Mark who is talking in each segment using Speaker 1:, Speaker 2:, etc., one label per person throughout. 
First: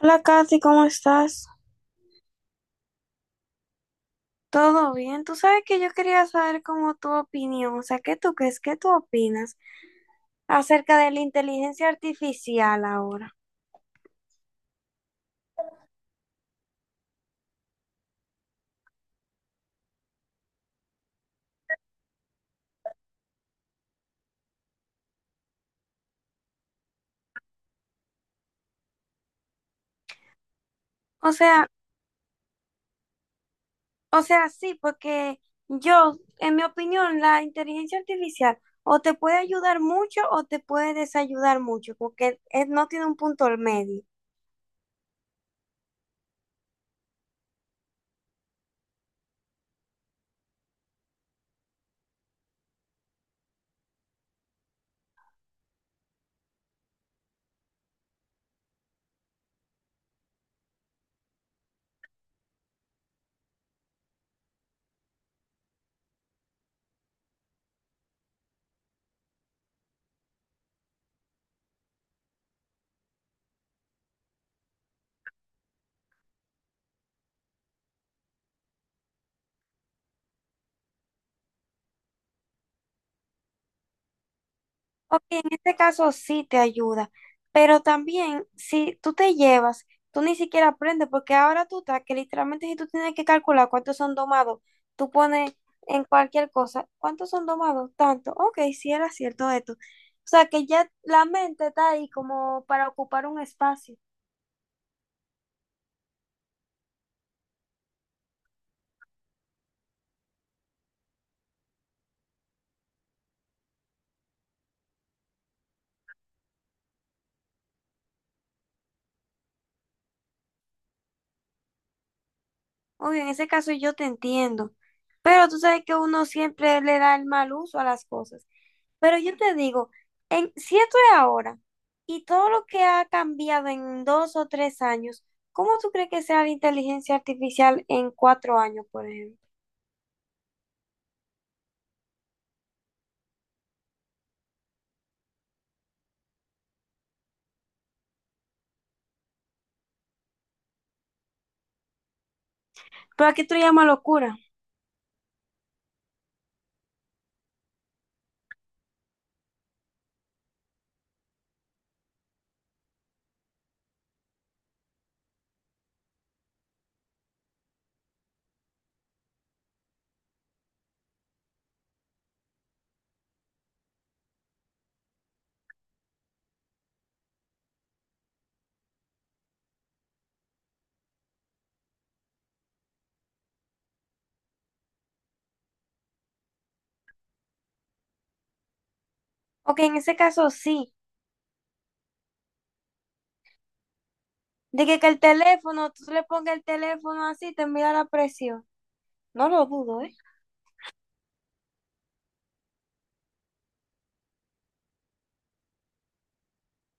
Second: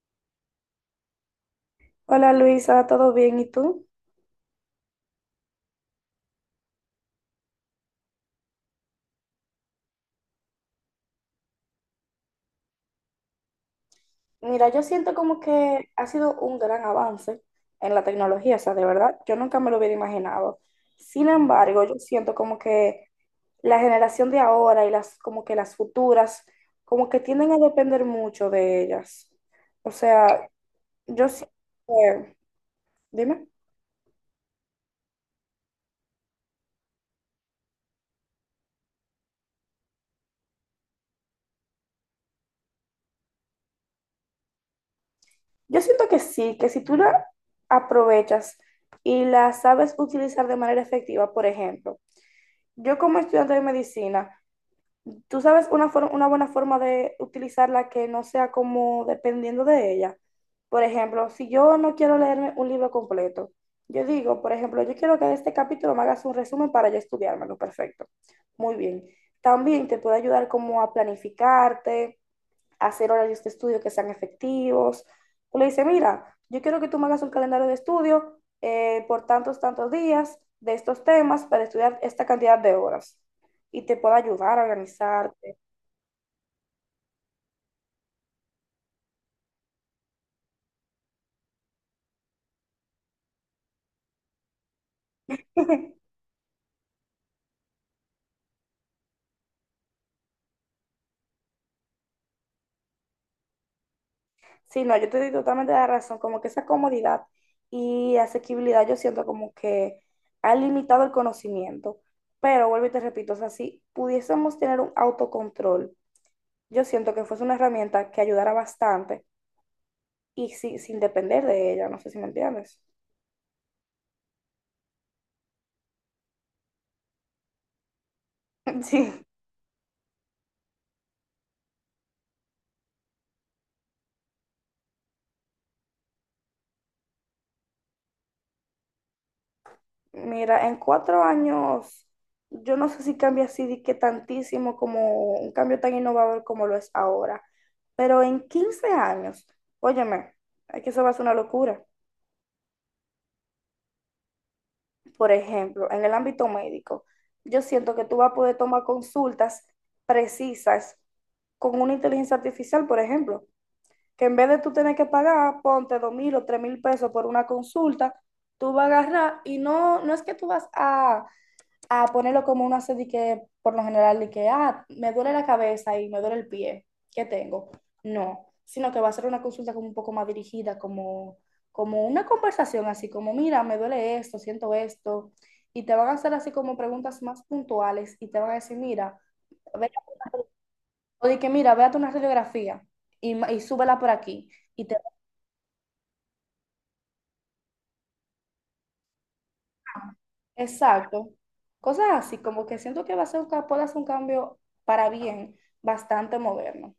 Speaker 1: Hola Katy, ¿cómo estás?
Speaker 2: Hola Luisa, ¿todo bien? ¿Y tú?
Speaker 1: ¿Todo bien? Tú sabes que yo quería saber cómo tu opinión, o sea, ¿qué tú crees, qué tú opinas acerca de la inteligencia artificial ahora?
Speaker 2: Mira, yo siento como que ha sido un gran avance en la tecnología, o sea, de verdad, yo nunca me lo hubiera imaginado. Sin embargo, yo siento como que la generación de ahora y las como que las futuras, como que tienden a depender mucho de ellas. O sea, yo
Speaker 1: O
Speaker 2: siento
Speaker 1: sea,
Speaker 2: que- dime,
Speaker 1: o sea, sí, porque yo, en mi opinión, la inteligencia artificial o te puede ayudar mucho o te puede desayudar mucho, porque no tiene un punto al medio.
Speaker 2: yo siento que sí, que si tú la aprovechas y la sabes utilizar de manera efectiva, por ejemplo, yo como estudiante de medicina, tú sabes una, una buena forma de utilizarla que no sea como dependiendo de ella. Por ejemplo, si yo no quiero leerme un libro completo, yo digo, por ejemplo, yo quiero que de este capítulo me hagas un resumen para yo estudiármelo. Perfecto. Muy bien. También te puede ayudar como a planificarte, a hacer horarios de estudio que sean efectivos. Tú le dices, mira, yo quiero que tú me hagas un calendario de estudio por tantos, tantos días de estos temas para estudiar esta cantidad de horas y te puede ayudar a organizar.
Speaker 1: En este caso sí te ayuda, pero también si tú te llevas, tú ni siquiera aprendes, porque ahora tú estás que literalmente si tú tienes que calcular cuántos son domados, tú pones en cualquier cosa, ¿cuántos son domados? Tanto, ok, sí era cierto esto. O sea que ya la mente está ahí como para ocupar un espacio.
Speaker 2: Sí, no, yo te doy totalmente la razón, como que esa comodidad y asequibilidad yo siento como que ha limitado el conocimiento, pero vuelvo y te repito, o sea, si pudiésemos tener un autocontrol, yo siento que fuese una herramienta que ayudara bastante y sin depender de ella, no sé si me entiendes.
Speaker 1: Obvio, en ese caso yo te entiendo, pero tú sabes que uno siempre le da el mal uso a las cosas. Pero
Speaker 2: Sí.
Speaker 1: yo te digo, en, si esto es ahora y todo lo que ha cambiado en 2 o 3 años, ¿cómo tú crees que sea la inteligencia artificial en 4 años, por ejemplo?
Speaker 2: Mira, en 4 años, yo no sé si cambia así de que tantísimo como un cambio tan innovador como lo es ahora, pero en 15 años, óyeme, es que eso va a ser una locura.
Speaker 1: Pero aquí tú le llamas locura.
Speaker 2: Por ejemplo, en el ámbito médico, yo siento que tú vas a poder tomar consultas precisas con una inteligencia artificial, por ejemplo, que en vez de tú tener que pagar, ponte 2000 o 3000 pesos por una consulta, tú vas a agarrar y no, no es que tú vas a ponerlo como uno hace de que, por lo general, de que, ah, me duele la cabeza y me duele el pie, ¿qué tengo? No, sino que va a ser una consulta como un poco más dirigida, como una conversación así, como, mira, me duele esto, siento esto, y te van a hacer así como preguntas más puntuales y te van a decir, mira,
Speaker 1: Ok,
Speaker 2: ve-
Speaker 1: en ese caso sí,
Speaker 2: o de que, mira, véate una radiografía y súbela por aquí,
Speaker 1: de
Speaker 2: y te,
Speaker 1: que el teléfono, tú le pongas el teléfono así, te envía la presión. No lo dudo, ¿eh?
Speaker 2: exacto, cosas así, como que siento que va a ser puede hacer un cambio para bien bastante moderno.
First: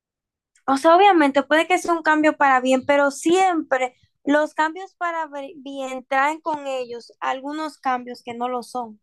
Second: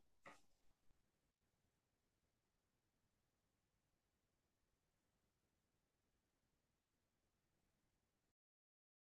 Speaker 1: O sea, obviamente puede que sea un cambio para bien, pero siempre los cambios para bien traen con ellos algunos cambios que no lo son,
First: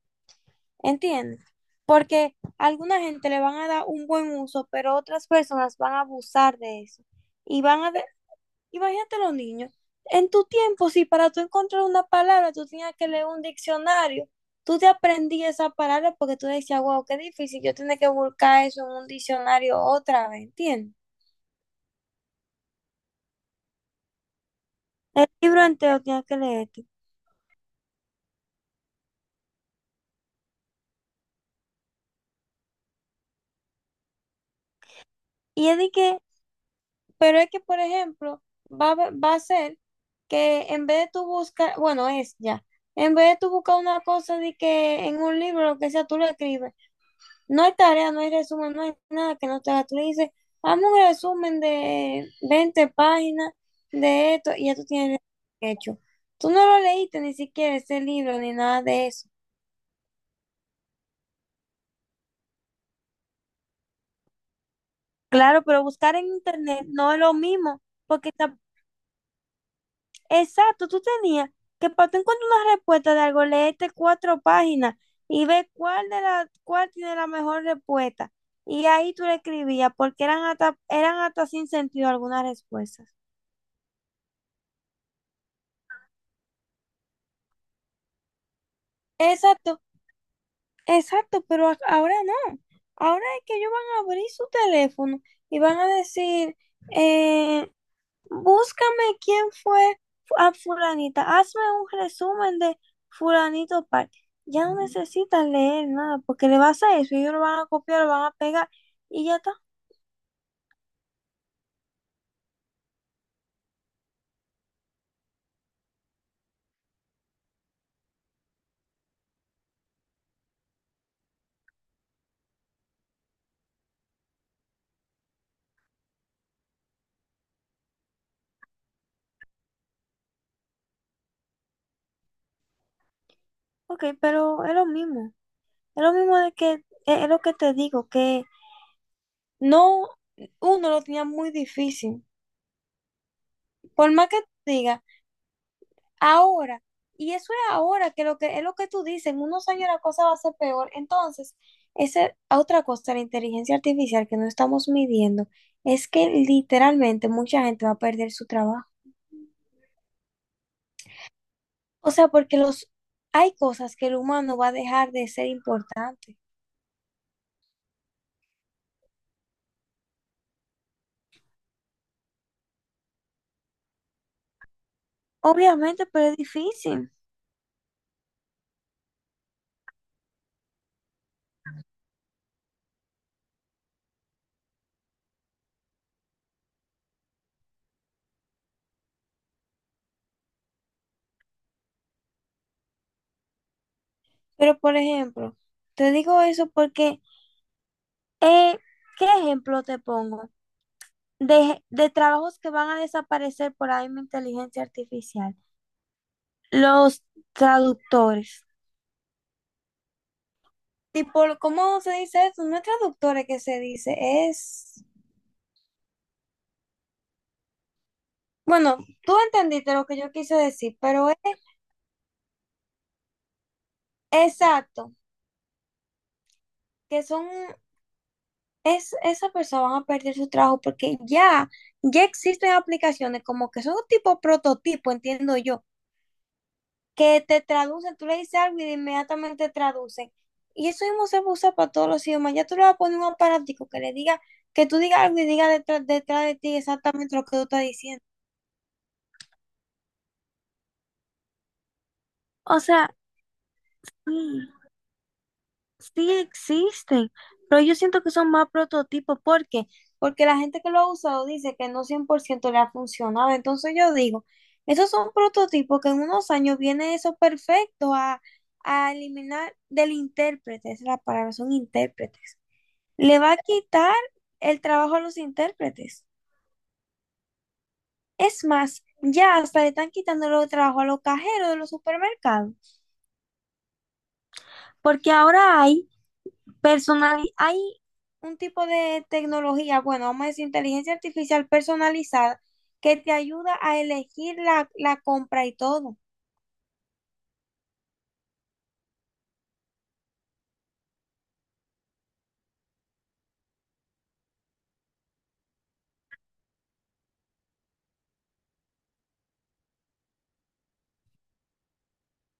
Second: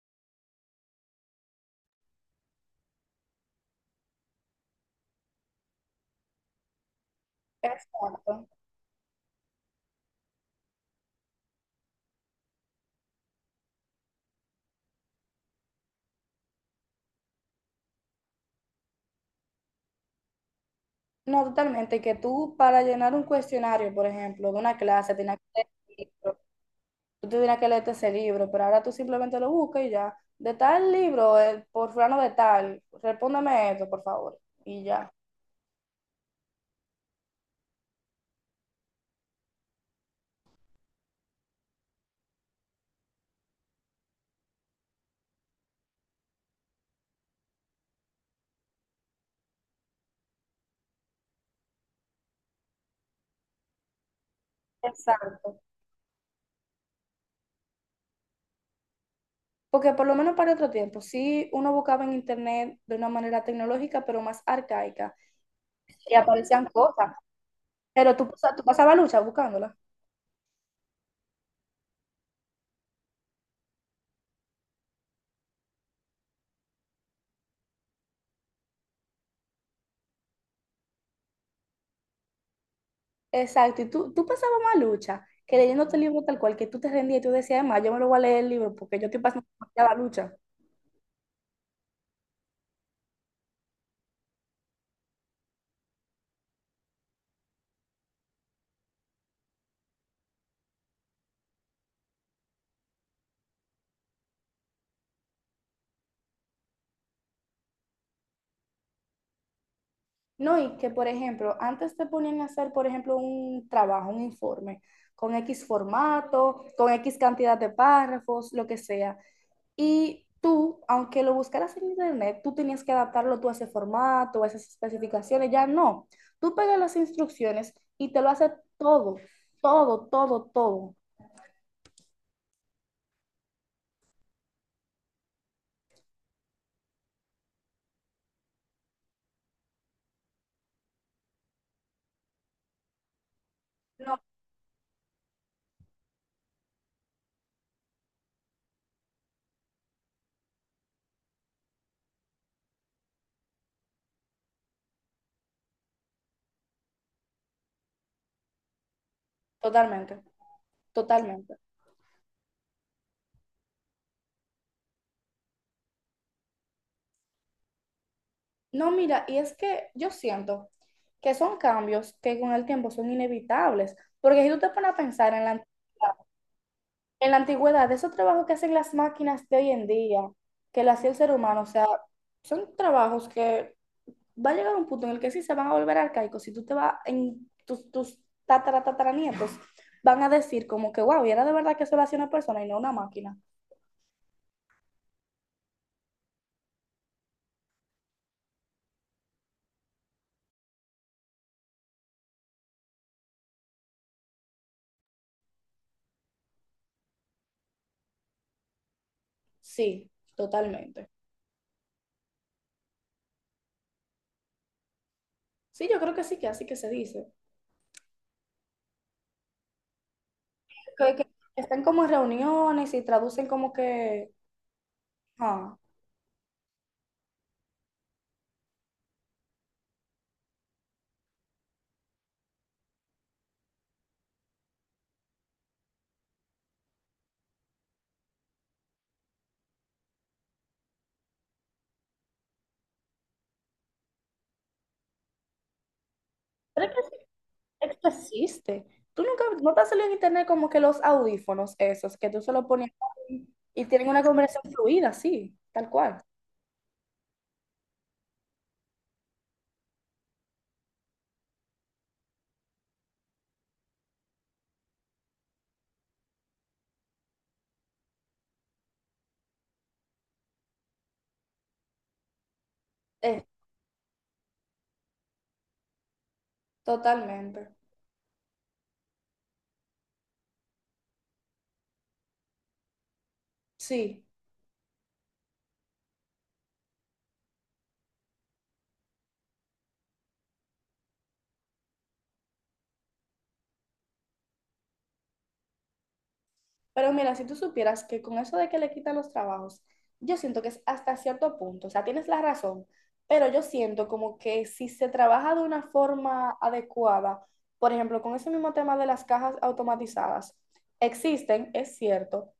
Speaker 1: ¿entiendes? Porque a alguna gente le van a dar un buen uso, pero otras personas van a abusar de eso. Y van a...
Speaker 2: Exacto.
Speaker 1: Imagínate los niños, en tu tiempo, si para tú encontrar una palabra tú tenías que leer un diccionario, tú te aprendías esa palabra porque tú decías, wow, qué difícil, yo tenía que buscar eso en un diccionario otra vez, ¿entiendes?
Speaker 2: No, totalmente, que tú para llenar un cuestionario, por ejemplo, de una clase,
Speaker 1: El
Speaker 2: tenías que
Speaker 1: libro
Speaker 2: leer el
Speaker 1: entero tienes que
Speaker 2: libro,
Speaker 1: leerte.
Speaker 2: tú tenías que leerte ese libro, pero ahora tú simplemente lo buscas y ya, de tal libro, por fulano de tal, respóndeme esto, por favor, y ya.
Speaker 1: Y es de que, pero es que, por ejemplo, va a ser que en vez de tú buscar, bueno, es ya, en vez de tú buscar una cosa de que en un libro, lo que sea, tú lo escribes. No hay tarea, no hay resumen, no hay nada que no te haga. Tú le dices, hazme un resumen de 20 páginas de esto y ya tú tienes
Speaker 2: Exacto.
Speaker 1: el hecho. Tú no lo leíste ni siquiera ese libro ni nada de eso.
Speaker 2: Porque por lo menos para otro tiempo, sí uno buscaba en internet de una manera tecnológica, pero más arcaica,
Speaker 1: Claro, pero buscar
Speaker 2: y
Speaker 1: en
Speaker 2: aparecían
Speaker 1: internet no
Speaker 2: cosas,
Speaker 1: es lo mismo,
Speaker 2: pero
Speaker 1: porque
Speaker 2: tú pasabas lucha buscándolas.
Speaker 1: exacto, tú tenías que para tú encontrar una respuesta de algo, leerte 4 páginas y ver cuál de la, cuál tiene la mejor respuesta. Y ahí tú le escribías, porque eran hasta sin sentido algunas respuestas.
Speaker 2: Exacto, y tú pasabas más lucha que leyéndote el libro tal cual, que tú te rendías y tú decías, además, yo me lo voy a leer el libro porque yo estoy pasando
Speaker 1: Exacto,
Speaker 2: la lucha.
Speaker 1: exacto, pero ahora no. Ahora es que ellos van a abrir su teléfono y van a decir, eh, búscame quién fue a fulanita. Hazme un resumen de fulanito tal. Ya no necesitas leer nada porque le vas a eso. Y ellos lo van a copiar, lo van a pegar y ya está.
Speaker 2: No, y que, por ejemplo, antes te ponían a hacer, por ejemplo, un trabajo, un informe, con X formato, con X cantidad de párrafos, lo que sea. Y tú, aunque lo buscaras en internet, tú tenías que adaptarlo tú a ese formato, a esas especificaciones, ya no. Tú pegas las instrucciones y te lo hace todo, todo, todo, todo.
Speaker 1: Ok, pero es lo mismo. Es lo mismo de que, es lo que te digo, que no, uno lo tenía muy difícil. Por
Speaker 2: No,
Speaker 1: más que te diga. Ahora, y eso es ahora, que lo que es lo que tú dices, en unos años la cosa va a ser peor. Entonces, esa otra cosa de la inteligencia artificial que no estamos midiendo es que literalmente mucha gente va a perder su trabajo.
Speaker 2: totalmente. Totalmente.
Speaker 1: O sea, porque los hay cosas que el humano va a dejar de ser importante.
Speaker 2: No, mira, y es que yo siento que son cambios que con el tiempo son inevitables, porque si tú te pones a pensar en la
Speaker 1: Obviamente,
Speaker 2: antigüedad,
Speaker 1: pero es difícil.
Speaker 2: esos trabajos que hacen las máquinas de hoy en día, que lo hacía el ser humano, o sea, son trabajos que va a llegar un punto en el que sí se van a volver arcaicos, si tú te vas en tus tataranietos, van a decir como que, wow, y era de verdad que eso lo hacía una persona y no una máquina.
Speaker 1: Pero, por ejemplo, te digo eso porque, eh, ¿qué ejemplo te pongo? De trabajos que van a desaparecer por ahí mi inteligencia artificial. Los traductores.
Speaker 2: Sí, totalmente.
Speaker 1: Tipo, ¿cómo se dice eso? No es traductores que se dice, es...
Speaker 2: Sí, yo creo que sí, que así que se dice.
Speaker 1: Bueno, tú entendiste lo que yo quise decir,
Speaker 2: Que
Speaker 1: pero es
Speaker 2: están como en reuniones y traducen como que...
Speaker 1: exacto,
Speaker 2: Ah,
Speaker 1: que son... Es, esas personas van a perder su trabajo porque ya, ya existen aplicaciones como que son un tipo prototipo, entiendo yo, que te traducen, tú le dices algo y inmediatamente traducen. Y eso mismo se usa para todos los idiomas. Ya tú le vas a poner un aparatico que le diga, que tú digas algo y diga detrás, detrás de ti
Speaker 2: pero es
Speaker 1: exactamente lo que tú estás
Speaker 2: que esto
Speaker 1: diciendo.
Speaker 2: existe. Tú nunca, no te ha salido en internet como que los audífonos esos, que tú se los
Speaker 1: O
Speaker 2: pones
Speaker 1: sea,
Speaker 2: y tienen una
Speaker 1: mm,
Speaker 2: conversación fluida, sí, tal cual.
Speaker 1: sí existen, pero yo siento que son más prototipos. ¿Por qué? Porque la gente que lo ha usado dice que no 100% le ha funcionado. Entonces yo digo, esos son prototipos que en unos años viene eso perfecto a eliminar del intérprete. Esa es la palabra, son intérpretes. Le
Speaker 2: Eh,
Speaker 1: va a quitar el trabajo a los intérpretes.
Speaker 2: Totalmente.
Speaker 1: Es más, ya hasta le están quitando el trabajo a los cajeros de los supermercados,
Speaker 2: Sí.
Speaker 1: porque ahora hay personal, hay un tipo de tecnología, bueno, vamos a decir inteligencia artificial personalizada, que te ayuda a elegir la compra y todo.
Speaker 2: Pero mira, si tú supieras que con eso de que le quitan los trabajos, yo siento que es hasta cierto punto, o sea, tienes la razón, pero yo siento como que si se trabaja de una forma adecuada, por ejemplo, con ese mismo tema de las cajas automatizadas, existen, es cierto,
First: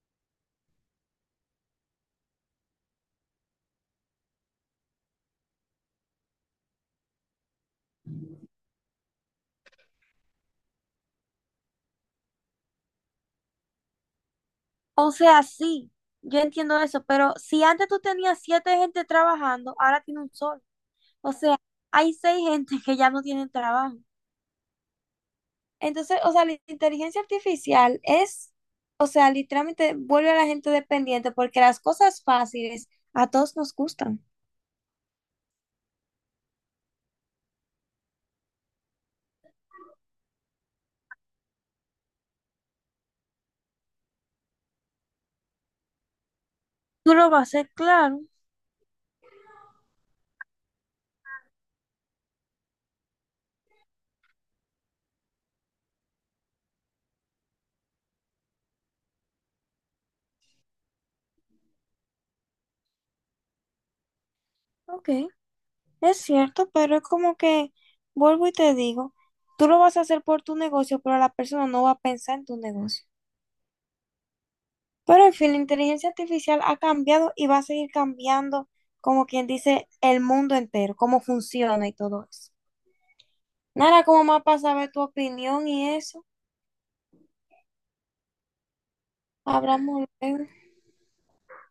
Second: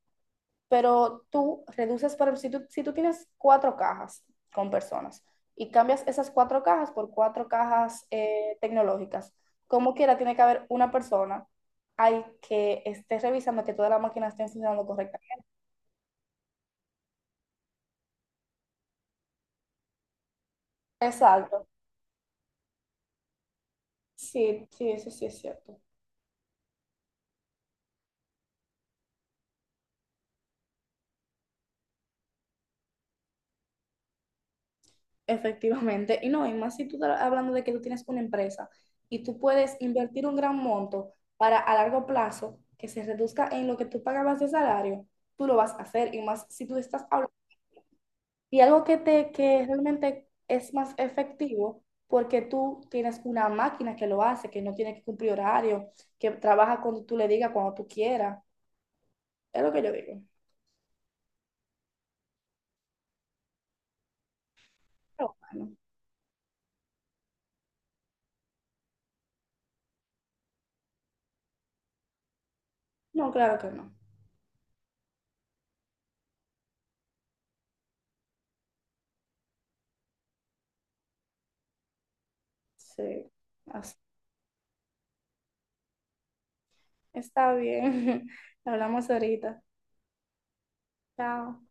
Speaker 2: pero tú reduces para, si tú tienes cuatro cajas con personas y cambias esas cuatro cajas por cuatro cajas tecnológicas, como quiera tiene que haber una persona ahí que esté revisando que todas las máquinas estén funcionando
Speaker 1: O sea,
Speaker 2: correctamente.
Speaker 1: sí, yo entiendo eso, pero si antes tú tenías 7 gente trabajando, ahora tiene un solo. O sea,
Speaker 2: Exacto.
Speaker 1: hay 6 gente que ya no tienen trabajo.
Speaker 2: Sí, sí, eso sí es cierto.
Speaker 1: Entonces, o sea, la inteligencia artificial es, o sea, literalmente vuelve a la gente dependiente porque las cosas fáciles a todos nos gustan.
Speaker 2: Efectivamente. Y no, y más si tú estás hablando de que tú tienes una empresa y tú puedes invertir un gran monto para a largo plazo que se reduzca en lo que tú pagabas de salario, tú lo vas a hacer. Y más si tú estás
Speaker 1: Tú lo
Speaker 2: hablando.
Speaker 1: vas a hacer, claro.
Speaker 2: Y algo que realmente es más efectivo porque tú tienes una máquina que lo hace, que no tiene que cumplir horario, que trabaja cuando tú le digas, cuando tú quieras. Es lo que yo digo.
Speaker 1: Ok.
Speaker 2: Pero bueno,
Speaker 1: Es cierto, pero es como que, vuelvo y te digo, tú lo vas a hacer por tu negocio, pero la persona no va a pensar en tu negocio.
Speaker 2: no, claro que no.
Speaker 1: Pero en fin, la inteligencia artificial ha cambiado y va a seguir cambiando, como quien dice, el mundo entero, cómo funciona y todo eso.
Speaker 2: Sí, así.
Speaker 1: Nada, como más para saber tu opinión y eso.
Speaker 2: Está bien. Hablamos ahorita.
Speaker 1: Hablamos luego.
Speaker 2: Chao.